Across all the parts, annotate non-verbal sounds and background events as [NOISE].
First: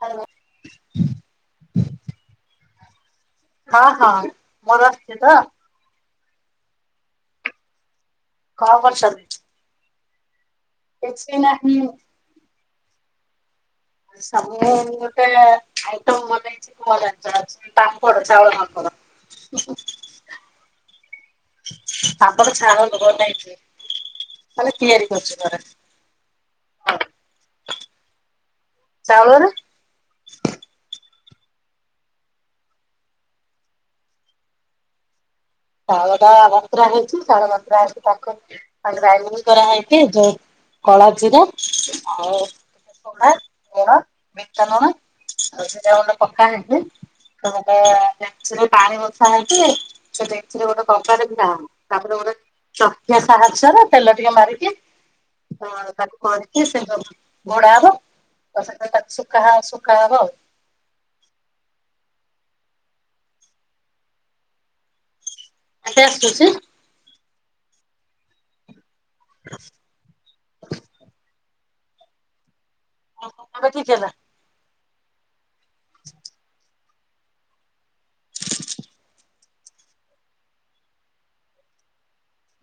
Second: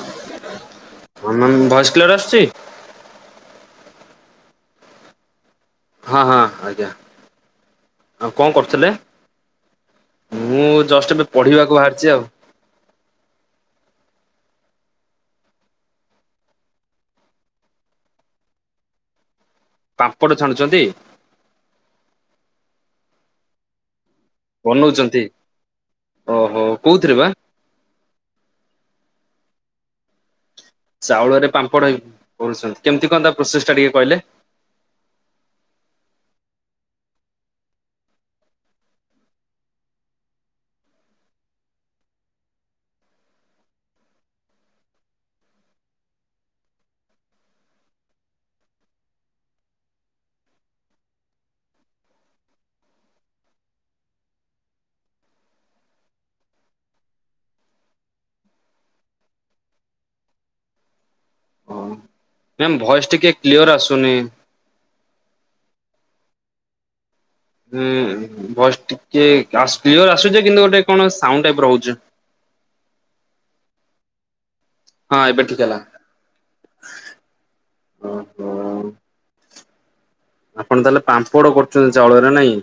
Hello ଆ voice clear ଆସୁଛି- ହଁ ହଁ ମୋର ଅସିଛି ତ- ହଁ ହଁ ଆଜ୍ଞା- ଆଉ କଣ କରୁଥିଲେ? କରୁଛନ୍ତି- ମୁଁ ଜଷ୍ଟ ଏବେ କିଛି ନାହିଁ ପଢିବାକୁ ବାହାରିଛି ଆଉ- ସ ଗୋଟେ ଆଇଟମ୍ ମାନେଛି ତାପଡ ଚାଉଳ ମାଙ୍କଡ- ପାମ୍ପଡ଼ ଛାଣୁଛନ୍ତି- ତାପର ନ ଲଇଛି- ବନଉଛନ୍ତି ଓହୋ କୋଉଥିରେ ବା- ଚାଉଳ- ଚାଉଳରେ ପାମ୍ପଡ଼ କରୁଛନ୍ତି କେମିତି କହନ୍ ତା ପ୍ରୋସେସ ଟା ଟିକେ କହିଲେ- ଉ ଗଟା ବତୁରା ହେଇଛି ଚାଉଳ ବତୁର ହେଇଛି ତାକୁ ଗ୍ରାଣ୍ଡିଙ୍ଗି କରାହେଇଛି ଯୋଉ କଳା ଜିରା ଆଉ ବିଟ ଲୁଣ ଆଉ ସେଟା ଗୋଟେ ପକା ହେଇଛି ଗୋଟେ ପାଣି ବଷା ହେଇଛି ଯ- ସେ ଗୋଟେ କପ ନା ତାପରେ ଗୋଟେ ଚଖ ସାହାଯ୍ୟର ତେଲ ଟିକେ ମାରିକି ତାକୁ କରିକି ସେ ଘୋଡା ହବ ଆ ସେଖା ଶଖା ହବ ଆଉ- ମ୍ୟାମ୍ ଭଏସ ଟିକେ କ୍ଲିଅର ଆସୁନି- କେତେ ଆସୁଛି? ହୁଁ ବସ୍ କି କ୍ଲିଅର ର ଆସୁଛି କିନ୍ତୁ ଗୋଟେ କଣ ସାଉଣ୍ଡ ବ୍ରାଉଜ ଆମେ କି ହଁ ଏବେଠିକହେଲା [INAUDIBLE] ଓହୋ, [UNINTELLIGIBLE] ଆପଣ ତାହେଲେ ପାମ୍ପଡ କରୁଛନ୍ତି ଚାଉଳରେ ନାଇଁ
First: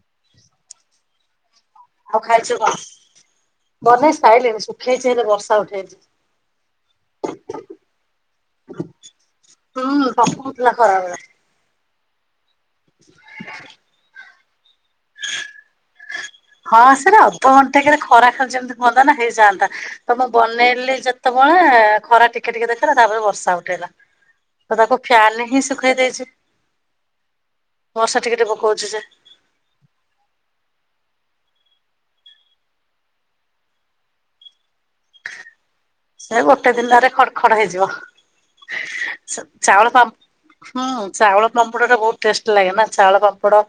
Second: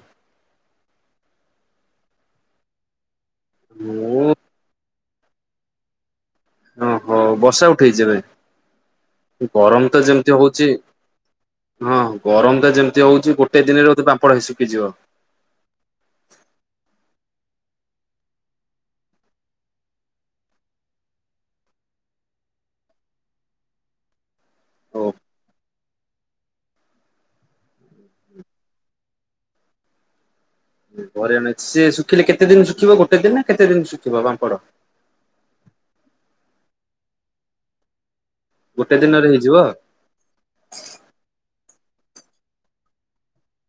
ଆଉ ଖାଇଛୁ କଣ? ବାନେଇ ମୁଁ ସାଇିଲିଣୀ ସୁ ଉଠେଇଛି ହେଲେ ବର୍ଷା ଉଠେଇଛି। ଓହୋ ବର୍ଷା ଉଠେଇଛି ଏବେ ଏ ଗରମ ତ ହୁଁ ଯେମିତି ହଉଛି। ପକଉଥିଲା ଖରାବେଳେ। ହଁ ଗରମ ଯେମିତି ହଉଛି ଗୋଟେ ଦିନରେ ପପଳଇ ଶୁଖିଯିବ ହଁ ସେରା ଅଧଘଣ୍ଟେ କେ ଖରା ଖାଲି ଯେମିତି ବନ୍ଦତା ନା ହେଇଯାଆନ୍ତା ତ ମୁଁ ବନେଇଲି ଯେତେବେଳେ ଖରା ଟିକେ ଟିକେ ଦେଖେଇଲା ତାପରେ ବର୍ଷା ଉଠେଇଲା ତ ଟକୁ ଓ ଫାନଁ ରେ ହିଁ ଖେଇ ଦେଇଛି ବର୍ଷା ଟିକେ ଟିକେ ପକଉଛି ଯେ ପରେ ଆଣ ସେ ଶୁଖିଲେ କେତେ ଦିନ ଶୁଖିବ ଗୋଟେ ଦିନ ନା କେତେ ଦିନ ଶୁଖିବ ପାମ୍ପଡ଼? ସେ ଗୋଟେ ଦିନରେ ଖଡ ଖଡ ହେଇଯିବ ଗୋଟେ ଦିନରେ ହେଇଯିବ ଚାଉଳ ପା ହୁଁ ଚାଉଳ ପାମ୍ପଡ ଟା ବହୁତ ଟେଷ୍ଟ ଲାଗେ ନା ଚାଉଳ ପାମ୍ପଡ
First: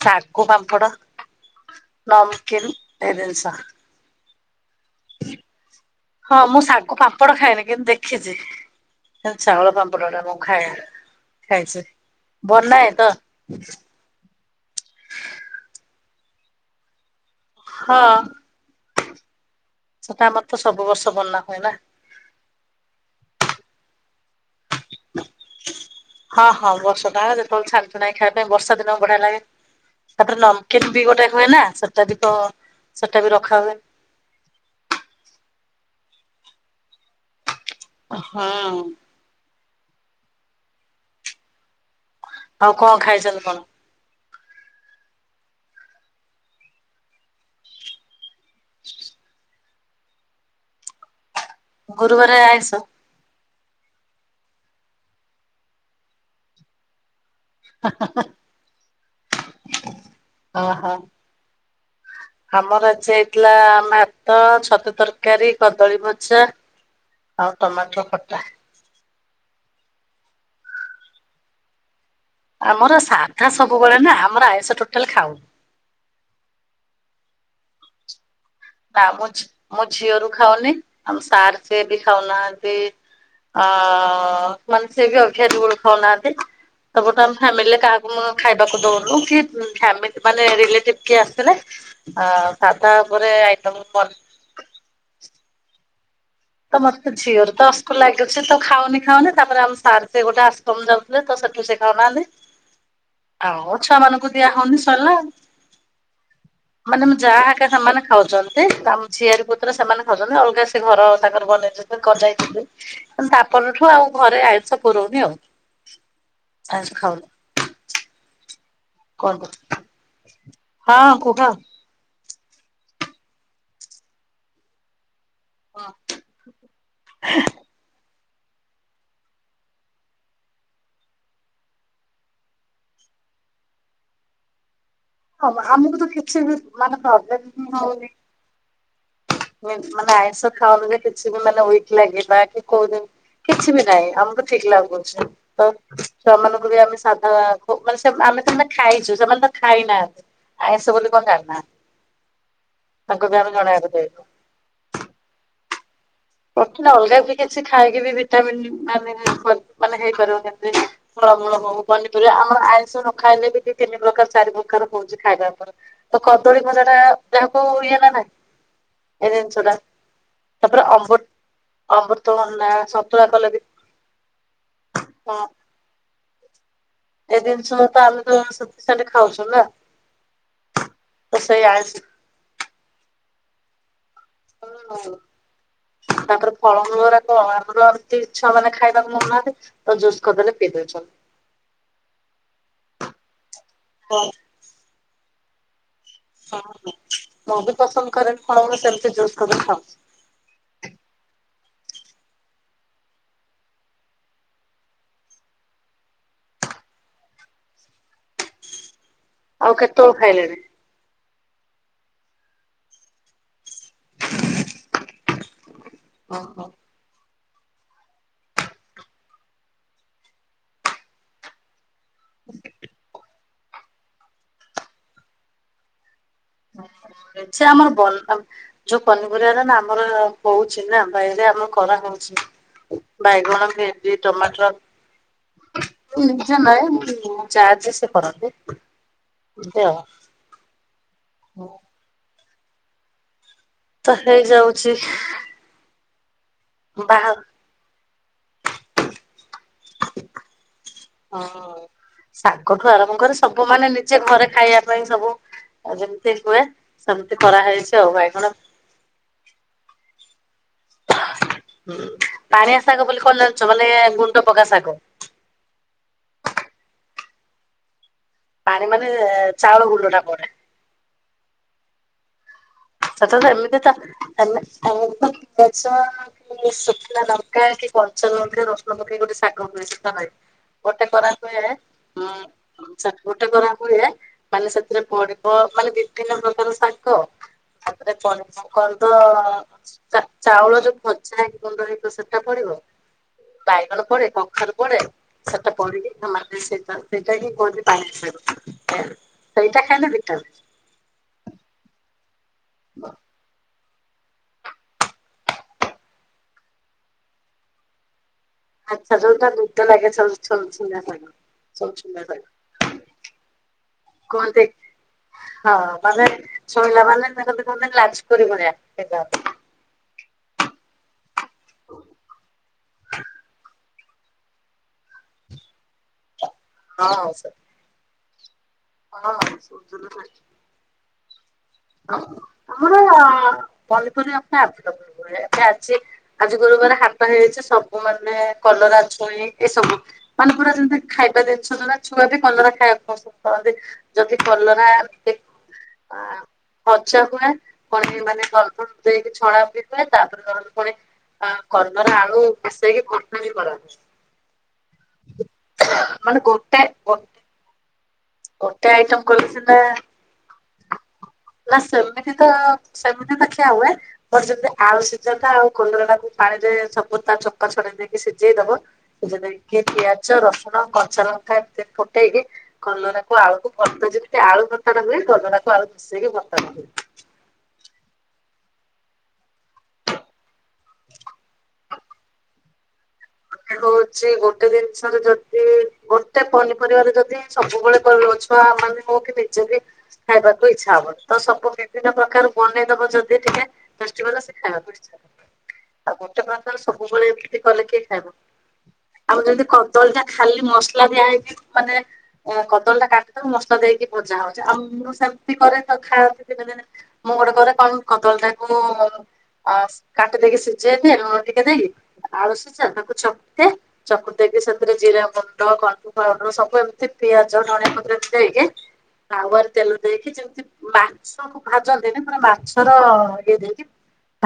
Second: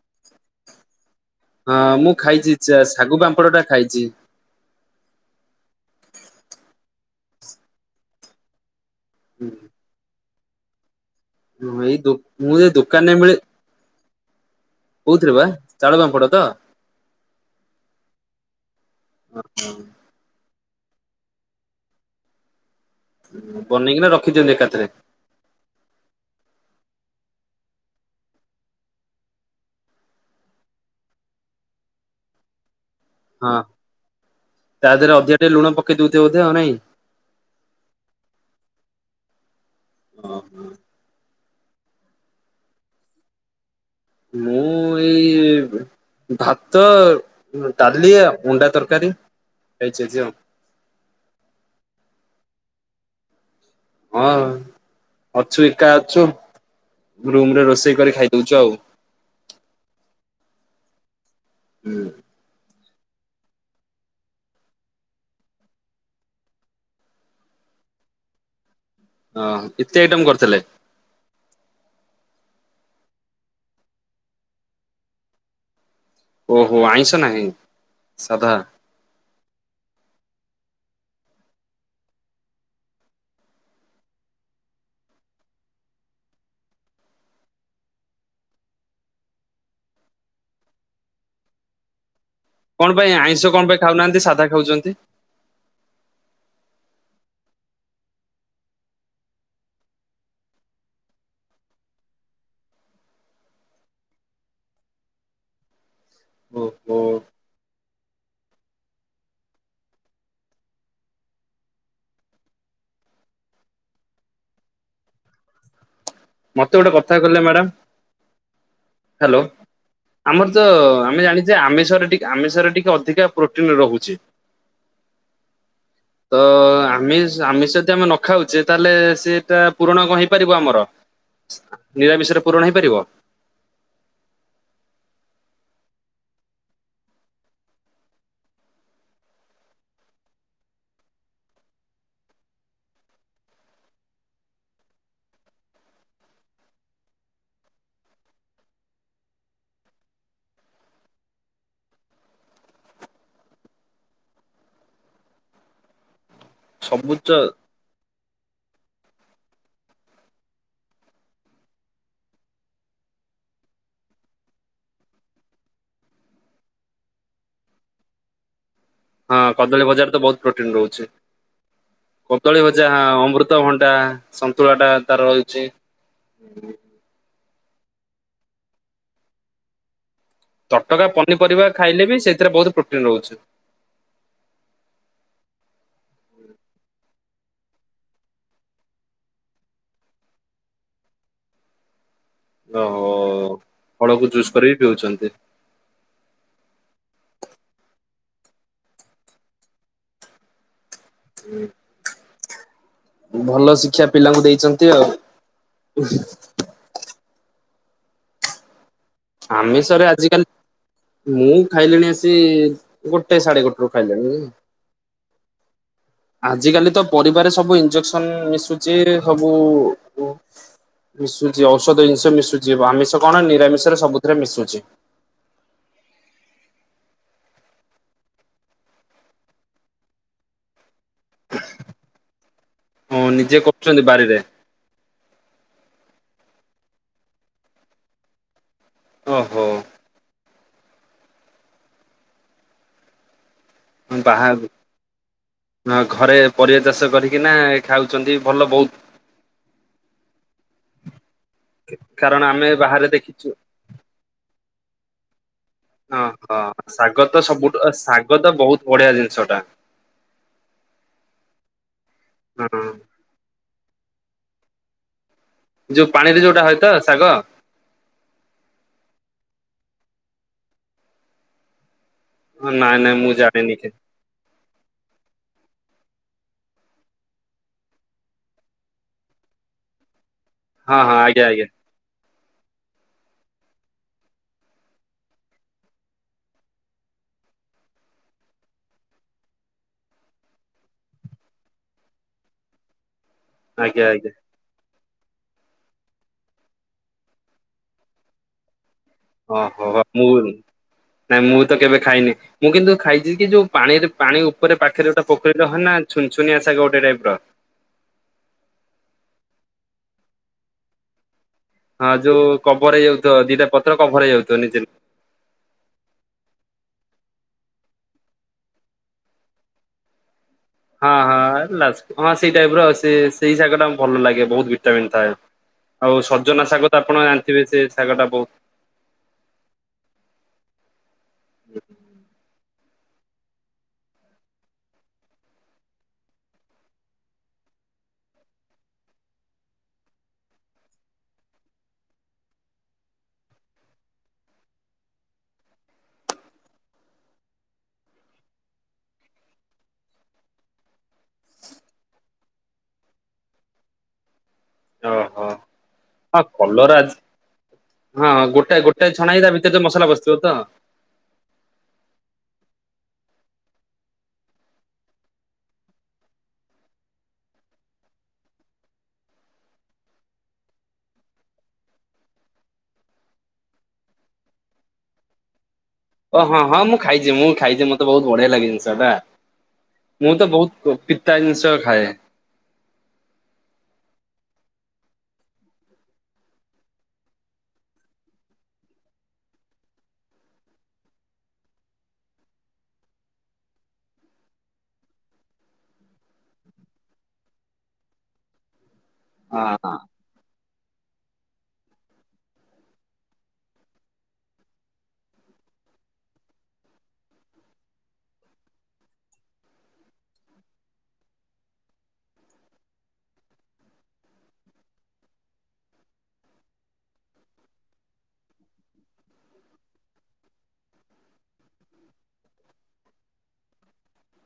ଶାଗୁ ପାମ୍ପଡ ହଁ ମୁଁ ଖାଇଛି ନମକିନ୍ ଏ ଶାଗୁ ଜିନିଷ। ପାମ୍ପଡ ଟା ଖାଇଛି। [INAUDIBLE] ହଁ ମୁଁ ଶାଗୁ ପାମ୍ପଡ଼ ଖାଇନି କିନ୍ତୁ ଦେଖିଛି। ଚାଉଳ ପାମ୍ପଡଟା ଖାଏ। ହ ଖାଇଛି ଏଇ ମୁଁ ସେ ବନାଏ ତ ଦୋକାନରେ ମିଳେ କୋଉଥିରେ ବା ଚାଉଳ ପମ୍ପଡ ତ [INAUDIBLE] ହଁ ସଟା ମତ ତ ସବୁ ବର୍ଷ ବନା ହୁଏ ନା ପନି କିରା ଚନ୍ତି ଏକାଥରେ। ହଁ ହଁ ବର୍ଷା ଟା ଯେତେବେଳେ ଛାଣିଛୁ ନାହିଁ ଖାଇବା ପାଇଁ ବର୍ଷା ଦିନ ବଢିଆ ଲାଗେ ତାପରେ ନମକନ୍ ବି ଗୋଟେ ହୁଏ ନା ସେଟା ବି ତ ସେଟା ବି ରଖା ହଁ ହୁଏ। ତା ଦେହରେ ଅଧିକ ଟିକେ ଲୁଣ କେଇ ଦଉଚ ବୋଧେ ଆଉ ନାଇ ହଁ। ହଁ, ହଁ। ଆଉ କଣ ଖାଇଚନ୍ତି କଣ? ମୁଁ ଏଇ ଭାତ ଡାଲି ଆ ଅଣ୍ଡା ତରକାରୀ ହେଇଛି ଆଜି ଆଉ ଗୁରୁବାର ଆଇଁଷ ହଁ ଅଛୁ ଏକା ଅଛୁ। ରୁମୂ ରେ ରୋଷେଇ କରି ଖାଇଦଉଛୁ ଆଉ। ଓ ହୋ। ଆମର ଆ ସେ ହେଇଥିଲା ଭାତ ଛତୁ ତରକାରୀ, କଦଳୀ ଭଜା ଆଉ ଟମାଟର ଖଟା। ଓହୋ, ଏତେ ଆଇଟମ କରିଥିଲେ। ଆମର ସାଧା ସବୁବେଳେ ନା ଆମର ଆଇଁଷ ଟୋଟାଲ ଖାଉନୁ। ଓହୋ ଆଇଁଷ ନାହିଁ, ସାଧା। ନା ମୁଁ ଝି-ମୋ ଝିଅରୁ ଖାଉନି ଆମ ସାର୍ ସିଏ ବି ଖାଉନାହାଁନ୍ତି, ଆ, ମାନେ ସିଏ ବି [UNINTELLIGIBLE] ବେଳୁ ଖାଉନାହାଁନ୍ତି, ତାପରଠୁ ଆମ ଫ୍ୟାମିଲିରେ କାହାକୁ ମୁଁ ଆଉ ଖାଇବାକୁ ଦଉନୁ କି ଫ୍ୟାମିଲି ମାନେ ରିଲେଟିଭ୍ କିଏ ଆସିଲେ ଅ, ସାଧା ଉପରେ ଆଇ ଖାଉନାହାଁନ୍ତି ସାଧା ଖାଉଚନ୍ତି ତ ମୋତେ ଝିଅରୁ ତ ଅସକ ଲାଗୁଛି ତ ଖାଉନି ଖାଉନି ତାପରେ ଆମ ସାର୍ ସେ ଗୋଟେ ଆଶ୍ରମ ଯାଉଥିଲେ ତ ସେଠୁ ସେ ଖାଉନାହାଁନ୍ତି, ଆଉ ଛୁଆ ମାନଙ୍କୁ ଦିଆ ହଉନି ସରିଲା। ଓହୋ ମାନେ ମୋ ଯାହା ଏକା ସେମାନେ ଖାଉଛନି ସେ ତା ଆମ ଝିଆରି ପୁତୁରା ସେମାନେ ଖାଉଚନି ଅଲଗା ସେ ଘର ଆଗରୁ ବନେଇ ଦେଇଥିଲେ [UNINTELLIGIBLE] ତାପର ଠୁ ଆଉ ଘରେ ଆଇଁଷ ପୁରଉନି ଆଉ। ମୋତେ ଆଇଁଷ ଗୋଟେ କଥା ଖାଉନି କହିଲେ ମ୍ୟାଡାମ୍ କଣ ହ୍ୟାଲୋ କର ଆମର ତ ହଁ ଆମେ କୁହ। ଜାଣିଚେ ଆମିଷରେ ଟି ଆମିଷରେ ଟିକେ ଅଧିକା ପ୍ରୋଟିନ୍ ରହୁଛି। ତ ଆମିଷ୍ ଆମିଷ [UNINTELLIGIBLE] ଆମେ ନ ଖାଉଛେ ତାହେଲେ ସେଟା ପୂରଣ କଣ ହେଇପାରିବ ଆମର? ନିରାମିଷରେ ପୂରଣ ହେଇପାରିବ? ହଁ ଆମକୁ ତ କିଛି ବି ମାନେ ପ୍ରୋବ୍ଲେମ୍ ହିଁ ହଉନି। ମିନ୍ ମାନେ ଆଇଁଷ ଖାଉନୁ ଯେ କିଛି ବି ମାନେ ୱିକ୍ ଲାଗିବା କି କୋଉ ଦିନ୍ କିଛି ବି ନାହିଁ ଆମକୁ ଠିକ ଲାଗୁଛି, ତ ଛୁଆମାନଙ୍କୁ ବି ଆମେ ସାଧା ଖୋ-ମାନେ ସେ ଆମେ ସେମାନେ ଖାଇଚୂ, ସେମାନେ ତ ଖାଇନାହାଁନ୍ତି, ଆଇଁଷ ବୋଲି କଣ ଜାଣି ନାହାଁନ୍ତି, ତାଙ୍କୁ ବି ଆମେ ଜଣେଇବାକୁ ଦେଇନୁ। ପ୍ରୋଟିନ୍ ର ଅଲଗା ସବୁଜ ବି କିଛି ଖାଇକି ବି ଭି ଟାମିନ୍ ମାନେ ଫର୍ ମାନେ ହେଇପାରିବ କେମିତି ଫଳମୂଳ ହଉ ପନିପରିବା ଆମର ଆଇଁଷ ନ ଖାଇଲେ ବି ଦି ତିନି ପ୍ରକାର ଚାରି ପ୍ରକାର ହଉଚି ଖାଇବା ଉପରେ, ତ କଦଳୀ ଭଜା ଟା ଯାହାକୁ ଇଏ ହେଲା ନାଇଁ ହଁ କଦଳୀ ଭଜାରେ ତ ବହୁତ ପ୍ରୋଟିନ୍ ରହୁଛି। ଅମୃତ କଦଳୀ ଅମୃତଭଣ୍ଡା ଭଜା ହଁ ସନ୍ତୁଳା କଲେ ବି ଅମୃତଭଣ୍ଡା ସନ୍ତୁଳା ଟା ତାର ହଁ ରହୁଛି। ହୁଁ। ଏ ଜିନିଷ ତ ଆମେ ତ ସଫିସେଣ୍ଟ ଖାଉଛୁ ନା। ତଟକା ତ ସେଇ ପନିପରିବା ଖାଇଲେ ବି ସେଇଥିରେ ବହୁତ ପ୍ରୋଟିନ୍ ରହୁଛି। ହଁ ହଁ ତାପରେ ଫଳମୂଳ ଅରାକ ଆମର ଏମିତି ଛୁଆମାନେ ଖାଇବାକୁ ମଙ୍ଗୁ ନାହାଁନ୍ତି ତ ଜୁସ୍ କରିଦେଲେ ପିଇ ଦେଉଛନ୍ତି। ଓହୋ ଫଳକୁ ଜୁସ୍ କରି ପିଉଛନ୍ତି। ହଁ ମୁଁ ବି ପସନ୍ଦ କରେନି ଫଳକୁ ସେମିତି ଜୁସ କରି ଖାଉ। ହୁଁ। ଭଲ ଶିକ୍ଷା ପିଲାଙ୍କୁ ଦେଇଛନ୍ତି ଆଉ। ଆଉ ଆମିଷରେ କେତେବେଳୁ ଆଜିକାଲି ଖାଇଲେଣି? ମୁଁ ଖାଇଲିଣି ଆସି ଗୋଟେ ସାଢେ ଗୋଟେ ରୁ ଖାଇଲିଣି। ଓହୋ। ଆଜିକାଲି ତ ପରି ଆଡେ ସବୁ ଇଜେକ୍ସନ ମିଶୁଛି। ସବୁ ମିଶୁଛି ଔଷଧ ଜିନିଷ ମିଶୁଛି। ଆମିଷ କଣ ନି ନିରାମିଷରେ ସବୁଥିରେ ମିଶୁଛି। ସେ ଆମର ଯୋଉ ପନିପରିବା ହେଲା ନା ଆମର ହଉଛି ନା ବାଇରେ ଆମର କରା ହଉଛି। ହଁ ନିଜେ ବାଇଗଣ କରୁଛନ୍ତି ଭେଣ୍ଡି ବାରିରେ ଟମାଟୋ। ନିଜ ନହିଁ ଯା ଯେ ସେ କରନ୍ତି। ଓହୋ ଏମିତି ଆଉ। ହଁ। ତ ହେଇ ବାହା ଯାଉଛି। ଘରେ ପରିବା ଚାଷ କରିକି ନା ଖାଉ। ଅଛନ୍ତି ଭଲ ବହୁତ। ହଁ କାରଣ ଆମେ ଶାଗଠୁ ବାହାରେ ଆରମ୍ଭ କରି ଦେଖିଛୁ ସବୁ ମାନେ ନିଜେ ଘରେ ଖାଇବା ପାଇଁ ସବୁ ଆଉ ଯେମିତି ଓହଁ ହୁଏ ଶାଗ ସେମିତି ତ ସବୁଠୁ କରାହେଇଛି ଆଉ ଶାଗ ବାଇଗଣ ତ ବହୁତ ବଢିଆ ଜିନିଷ ଟା। ପାଣିଆ ହଁ ସାଗ ବୋଲି କଲ ଛ ମାନେ ଗୁଣ୍ଡ ପକା ଶାଗ। ଯୋଉ ପାଣିରେ ଯୋଉଟା ହଏ ତ ଶାଗ। ପାଣି ମାନେ ଚାଉଳ ଗୁଣ୍ଡ ଟା ପଡେ। ନାଇଁ ନାଇଁ ସତ ମୁଁ ତ ଜାଣିନି ଏମିତି କି ତ। ଆଉ ପିଆଚ କି ଶୁଖିଲା ଲଙ୍କା କି କଞ୍ଚା ଲଙ୍କା ରସୁଣ ପକେଇକି ଗୋଟେ ଶାଗ ହୁଏ। ସେହି ହଁ ଗୋଟେ ହଁ କରା ଆଜ୍ଞା ହୁଏ। ଆଜ୍ଞା। ହୁଁ ଚା ଗୋଟେ ଖରା ହୁଏ। ମାନେ ସେଥିରେ ପଡିବ ମାନେ ବିଭିନ୍ନ ପ୍ରକାର ଶାଗ। ତାପରେ କର ତ ଚାଉଳ ଯୋଉ ଭଜା ହେଇ ଗୁଣ୍ଡ ହେଇଥିବ ସେଟା ପଡିବ। ବାଇଗଣ ଆଜ୍ଞା ପରେ ଆଜ୍ଞା କଖାରୁ ପଡେ। ସେଟା ପଡିକି ନା ସେଇଟା ସେଇଟା ହିଁ କୁହନ୍ତି ପାଣିଆ ଶାଗ। ସେଇଟା ଓହୋ ଖାଇଲେ ମୁଁ ଭିଟାମିନ୍। ନାଇଁ ମୁଁ ତ କେବେ ଖାଇନି। ମୁଁ କିନ୍ତୁ ଖାଇଛି କି ଯୋଉ ପାଣିରେ ପାଣି ଉପରେ ପାଖରେ ଗୋଟେ ପୋଖରୀରେ ହ ନା ଛୁନ୍ ଛୁନିଆ ଶାଗ ଗୋଟେ ଟାଇପ୍ ର। ଆଚ୍ଛା ଯୋଉ ତା ଦୁଃଧ ଲାଗେ ଛୋଲ ଛୋଲ ଛୋଲାନା ଶାଗ। ସବୁ ହଁ ଛୁଲା ଶାଗ ଯୋଉ କଭର ହେଇଯାଉଥିବ। ଦିଇଟା ପତ୍ର କଭର ହେଇଯାଉଥିବ କୁହନ୍ତି ନିଜେ ହଁ ମାନେ ଶୋଇଲା ମାନେ ଲାଜକୁଳି ଭଳିଆ ସେଇଟା। ହଁ ହଁ। ହଁ ସେଇ ଟାଇପ୍ ର ଆଉ ସେ ସେଇ ଶାଗଟା। ଭଲ ଲାଗେ ବହୁତ ଭିଟାମିନ ଥାଏ ଆଉ ସଜନା ଶାଗ ତ ଆପଣ ଜାଣିଥିବେ ହଁ ସେ ଶାଗ ଟା ବହୁତ ହଁ। ହଁ। ଆମର ପନିପରିବା ଆଭେଲେବଲ ହୁଏ ଏବେ ଆଜି ଆଜି ଗୁରୁବାରେ ହାଟ ହେଇଛି ସବୁ ମାନେ କଲରା ଛୁଇଁ ଏସବୁ ମନେ ପୁରା ଯେମିତି ଖାଇବା ଜିନିଛନ୍ତି ନା ଛୁଆ ବି କଲରା ଖାଇବାକୁ ପସନ୍ଦ କରନ୍ତି ଯଦି କଲରା ଦେଖ ହଁ। ହଚା ହୁଏ କଣି ମାନେ କଳପ ଦେଇେଇକି ଛଣା ବି ହୁଏ ତାପରେ ଧରନ୍ତୁ କଣି କର୍ମର ଆଳୁ ମିଶେଇକି ବର୍ଷା ବି କରନ୍ତି। ଓହୋ ହଁ ମାନେ ଗୋଟେ କଲରା ଗତେ ହଁ ଗୋଟେ ଗୋଟେ ଛଣାହେଇ ତା ଭିତରେ ମସଲା ପସିଥିବ ତ ସେମିତି ତ ସେମିତି ତ ଖିଆ ହୁଏ ବର ଯେମିତି ଆଳୁ ସିଝନ୍ତା ଆଉ କଲରାକୁ ପାଣିରେ ସବୁ ତା ଚକା ଛଡେଇ ଦେଇକି ସିଝେଇ ଦବ ସିଝେଇ ଦେଇକି ପିଆଜ ରସୁଣ କନ୍ଚା ଲଙ୍କା ଏମିତି ଫୁଟେଇକି କଲରାକୁ ଆଳୁକୁ ଯେମିତି ଆଳୁ ଭରତା ଟା ହୁଏ। କଲରା କୁ ଆଳୁ ମିଶେଇକି ଓ ହଁ ଭର୍ତ୍ତାଟା ହଁ ହୁଏ। ମୁଁ ଖାଇଛି ମୁଁ ଖାଇଛି ମତେ ବହୁ ବଢିଆ ଲାଗେନ [UNINTELLIGIBLE] ମୁଁ ତ ବହୁତ ପିତା ଜିନିଷ ଖାଏ। ହଉଛି ଗୋଟେ ଜିନିଷରେ ଯଦି ଗୋଟେ ପନିପରିବାରେ ଯଦି ସବୁବେଳେ ଛୁଆ ମାନେ ହଉ କି ନିଜେ ବି ଖାଇବାକୁ ଇଛା ହବନି ତ ସବୁ ବିଭିନ୍ନ ପ୍ରକାର ବନେଇ ଦବ ଯଦି ଟିକେ ସେ ଖାଇବାକୁ ଇଛା ହ ଆଉ ଗୋଟେ ପ୍ରକାର ସବୁବେଳେ ଏମତି କଲେ କି। ସବୁ ଆଉ ଯଦି ହଁ। କଦଳୀ ଟା ଖାଲି ମ ମସଲା ଦିଆ ହେଇକି ମାନେ କଦଳୀ ଟା କାଟି ତ ମସଲା ଦେଇକି ଭଜା ହଉଛି ଆଉ ମୁଁ ସେମିତି କରେ ତ ଖାଆନ୍ତିନି ସେମାନେ ମୁଁ ଗୋଟେ କରେ କଣ କଦଳୀ ଟାକୁ କାଟି ଦେଇକି ସିଝେଇି ଦିଏ ଲୁଣ ଟିକେ ଦେଇକି ଆଳୁ ସିଝା ଚକଟେ। ଚକୁଟେଇକି ସେଥିରେ ଜିରା ଗୁଣ୍ଡ କଳପ ପାଉଡର ସବୁ ଏମିତି ପିଆଜ ନଡିଆ ପକେଇ ଦେଇକି ତାୱାର ତେଲ ଦେଇକି ଯେମତି ମାଛ କୁ ଭାଜନ୍ତିନି ପୂରା ମାଛର ଇଏ ଦେଇକି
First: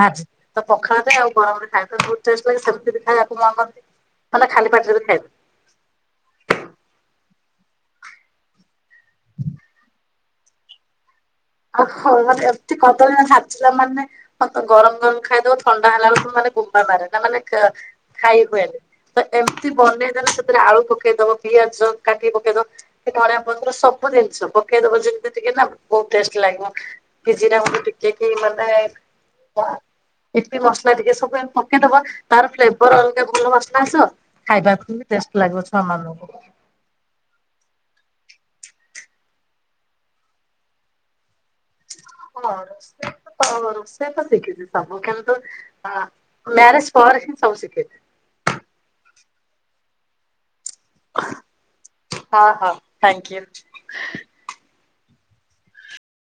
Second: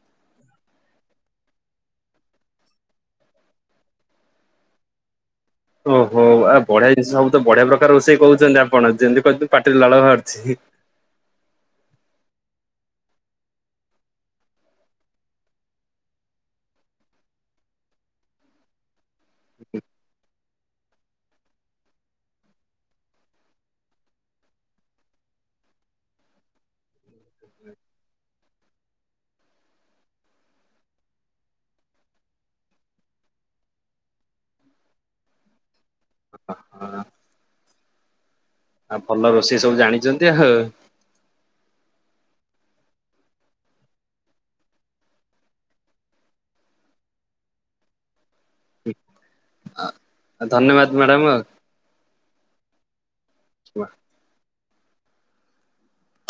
ଭାଜି ତ ପଖାଳ ଦେ ଆଉ ଗରମରେ ଖାଇବା ବହୁ ଟେଷ୍ଟ୍ ଲାଗେ ସେମିତିବି ଖାଇବା। କର ମାନେ ଖାଲି ପାଟିରେ ବି ଖାଇବେ। ଓହୋ ଆ ବଢିଆ ଜିନିଷ ସବୁ ତ ବଢିଆ ପ୍ରକାର ରୋଷେଇ କହୁଛନ୍ତି ଆପଣ ଯେମିତି କହୁଛନ୍ତି ପାଟିରେ ଲାଳ ବାହାରୁଛି। ଓ ହୋ ମାନେ ଏମତି କଦଳୀ ଚିଲା ମାନେ ହ ଗରମ ଗରମ ଖାଇଦବ ଥଣ୍ଡା ହେଲା ବେଳକୁ ମାନେ ଗୁମ୍ବା ମାରେ ନା ମାନେ ଖାଇ ହୁଏନି ତ ଏମିତି ବନେଇଦଲେ ସେଥିରେ ଆଳୁ ପକେଇଦବ ପିଆଜ କାଟି ପକେଇଦବ ଧଣିଆ ପତର ସବୁ ଜିନିଷ ପକେଇଦବ ଯେମିତି ଟିକେ ନା ଟେଷ୍ଟ୍ ଲାଗିବ କି ଜିରା ଗୁଣ୍ଡ ଟିକେ କି ମାନେ ପିପି ମସଲା ଟିକେ ସବୁ ପକେଇଦବ ତାର ଫ୍ଲେବର୍ ଅଲଗା ଭଲ ଵାସନା ଆସିବ ଖାଇବା କୁ ବି ଟେଷ୍ଟ ଲାଗିବ ଛୁଆ ମାନଙ୍କୁ। ଆଉ ଭଲ ରୋଷେଇ ସବୁ ଜାଣିଛନ୍ତି ଆ ହଉ। ହଁ ରୋଷେଇ ତ ରୋଷେଇ ତ ଶିଖିଛି ସବୁ କିନ୍ତୁ ମ୍ୟାରେଜ ପରେ ହିଁ ସବୁ ଶିଖିଛି। ଧନ୍ୟବାଦ ମ୍ୟାଡ଼ାମ। ହଁ ହଁ [INAUDIBLE] ଥ୍ୟାଙ୍କ୍ ୟୁ।